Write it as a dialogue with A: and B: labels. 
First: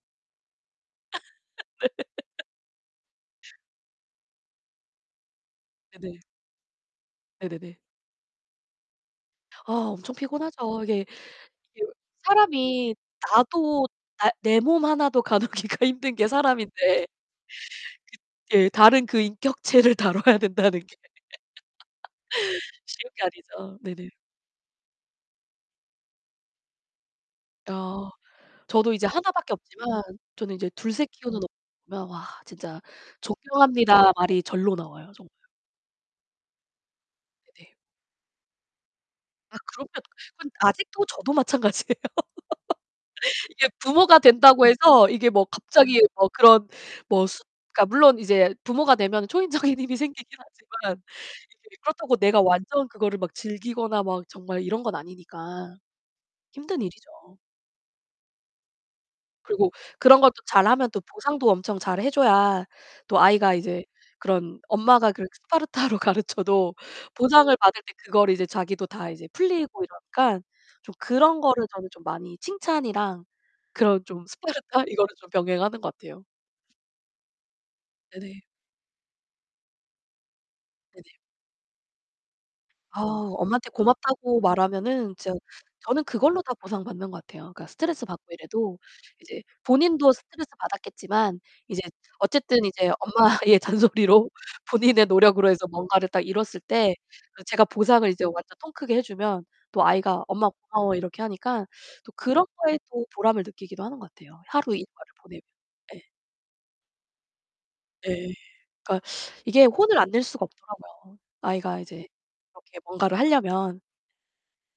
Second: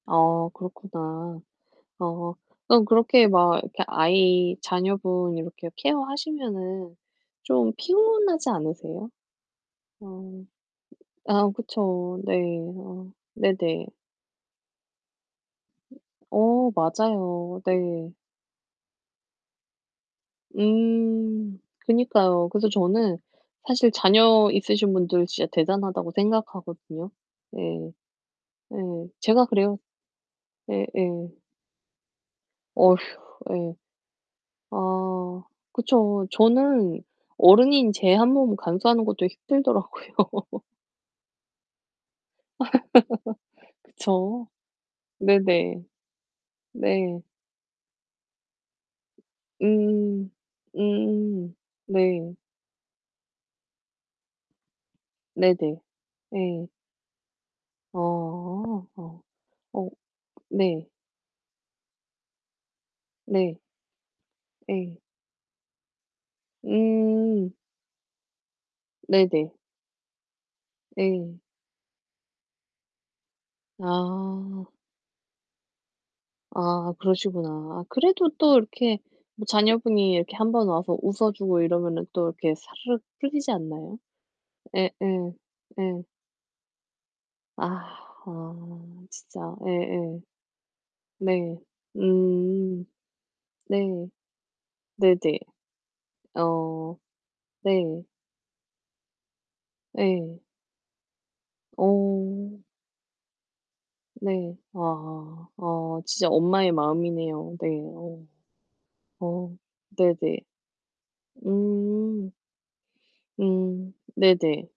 A: 어 그렇구나. 어 그럼 그렇게 막 이렇게 아이 자녀분 이렇게
B: 네네.
A: 케어하시면은 좀
B: 네네네.
A: 피곤하지 않으세요?
B: 아
A: 아
B: 엄청 피곤하죠. 이게
A: 아
B: 여
A: 그쵸. 네.
B: 사람이
A: 아 네 네.
B: 나도 나 내 몸 하나도 가누기가 힘든 게
A: 어
B: 사람인데.
A: 맞아요. 네.
B: 그 예. 다른 그 인격체를 다뤄야 된다는 게
A: 음 그니까요. 그래서
B: 쉬운
A: 저는
B: 게 아니죠.
A: 사실
B: 네네.
A: 자녀 있으신 분들 진짜 대단하다고 생각하거든요. 예.
B: 어. 저도 이제
A: 예.
B: 1
A: 제가
B: 밖에
A: 그래요.
B: 없지만 저는 인제
A: 예,
B: 2-3
A: 예.
B: 키우는 엄마들 보면 와 진짜
A: 어휴. 예.
B: "존경합니다." 말이 절로 나와요 정말.
A: 아 그쵸. 저는
B: 네네.
A: 어른인 제 한 몸 감수하는 것도
B: 아 그러면 그건
A: 힘들더라고요.
B: 아직도 저도 마찬가지예요.
A: 아
B: 이게 부모가
A: 그쵸.
B: 된다고 해서 이게 뭐
A: 네네.
B: 갑자기 뭐 그런
A: 네.
B: 뭐 숫 그러니까 물론 이제 부모가 되면 초인적인 힘이
A: 음.
B: 생기긴 하지만
A: 음.
B: 이게 그렇다고
A: 네.
B: 내가 완전 그거를 막 즐기거나 막 정말 이런 건 아니니까
A: 네네. 예.
B: 힘든 일이죠.
A: 어. 어.
B: 그리고
A: 어
B: 그런 것도
A: 네.
B: 잘하면 또 보상도 엄청 잘해 줘야 또 아이가
A: 네.
B: 이제 그런
A: 예.
B: 엄마가 그런 스파르타로 가르쳐도
A: 음.
B: 보상을 받을 때 그거를 이제 자기도 다
A: 네
B: 이제
A: 네.
B: 풀리고 이러니까 좀 그런
A: 네.
B: 거를 저는 좀 많이 칭찬이랑 그런 좀
A: 아
B: 스파르타 이거를 좀 병행하는 것 같아요.
A: 아 그러시구나. 아 그래도
B: 네네.
A: 또 이렇게 뭐 자녀분이 이렇게 한번 와서
B: 네네.
A: 웃어주고 이러면은 또 이렇게
B: 아.
A: 사르륵 풀리지
B: 엄마한테
A: 않나요?
B: 고맙다고
A: 예.
B: 말하면은
A: 예.
B: 진짜
A: 예.
B: 저는 그걸로 다 보상받는 것 같아요. 그러니까
A: 아.
B: 스트레스 받고 이래도
A: 아. 진짜,
B: 이제
A: 예
B: 본인도
A: 예.
B: 스트레스 받았겠지만
A: 네.
B: 이제 어쨌든
A: 음.
B: 이제 엄마의
A: 네.
B: 잔소리로 본인의
A: 네네.
B: 노력으로 해서 뭔가를 딱 이뤘을 때
A: 어.
B: 그 제가
A: 네.
B: 보상을 이제 완전 통 크게 해주면 또 아이가
A: 예.
B: "엄마 고마워." 이렇게 하니까 또 그런
A: 어.
B: 거에 또 보람을 느끼기도 하는 것 같아요.
A: 네.
B: 하루 일과를 보내면.
A: 아. 아
B: 예.
A: 진짜 엄마의 마음이네요. 네. 어.
B: 예. 그러니까
A: 어
B: 이게 혼을 안
A: 네
B: 낼
A: 네.
B: 수가 없더라고요. 아이가 이제
A: 음.
B: 이렇게 뭔가를 하려면.
A: 음 네 네.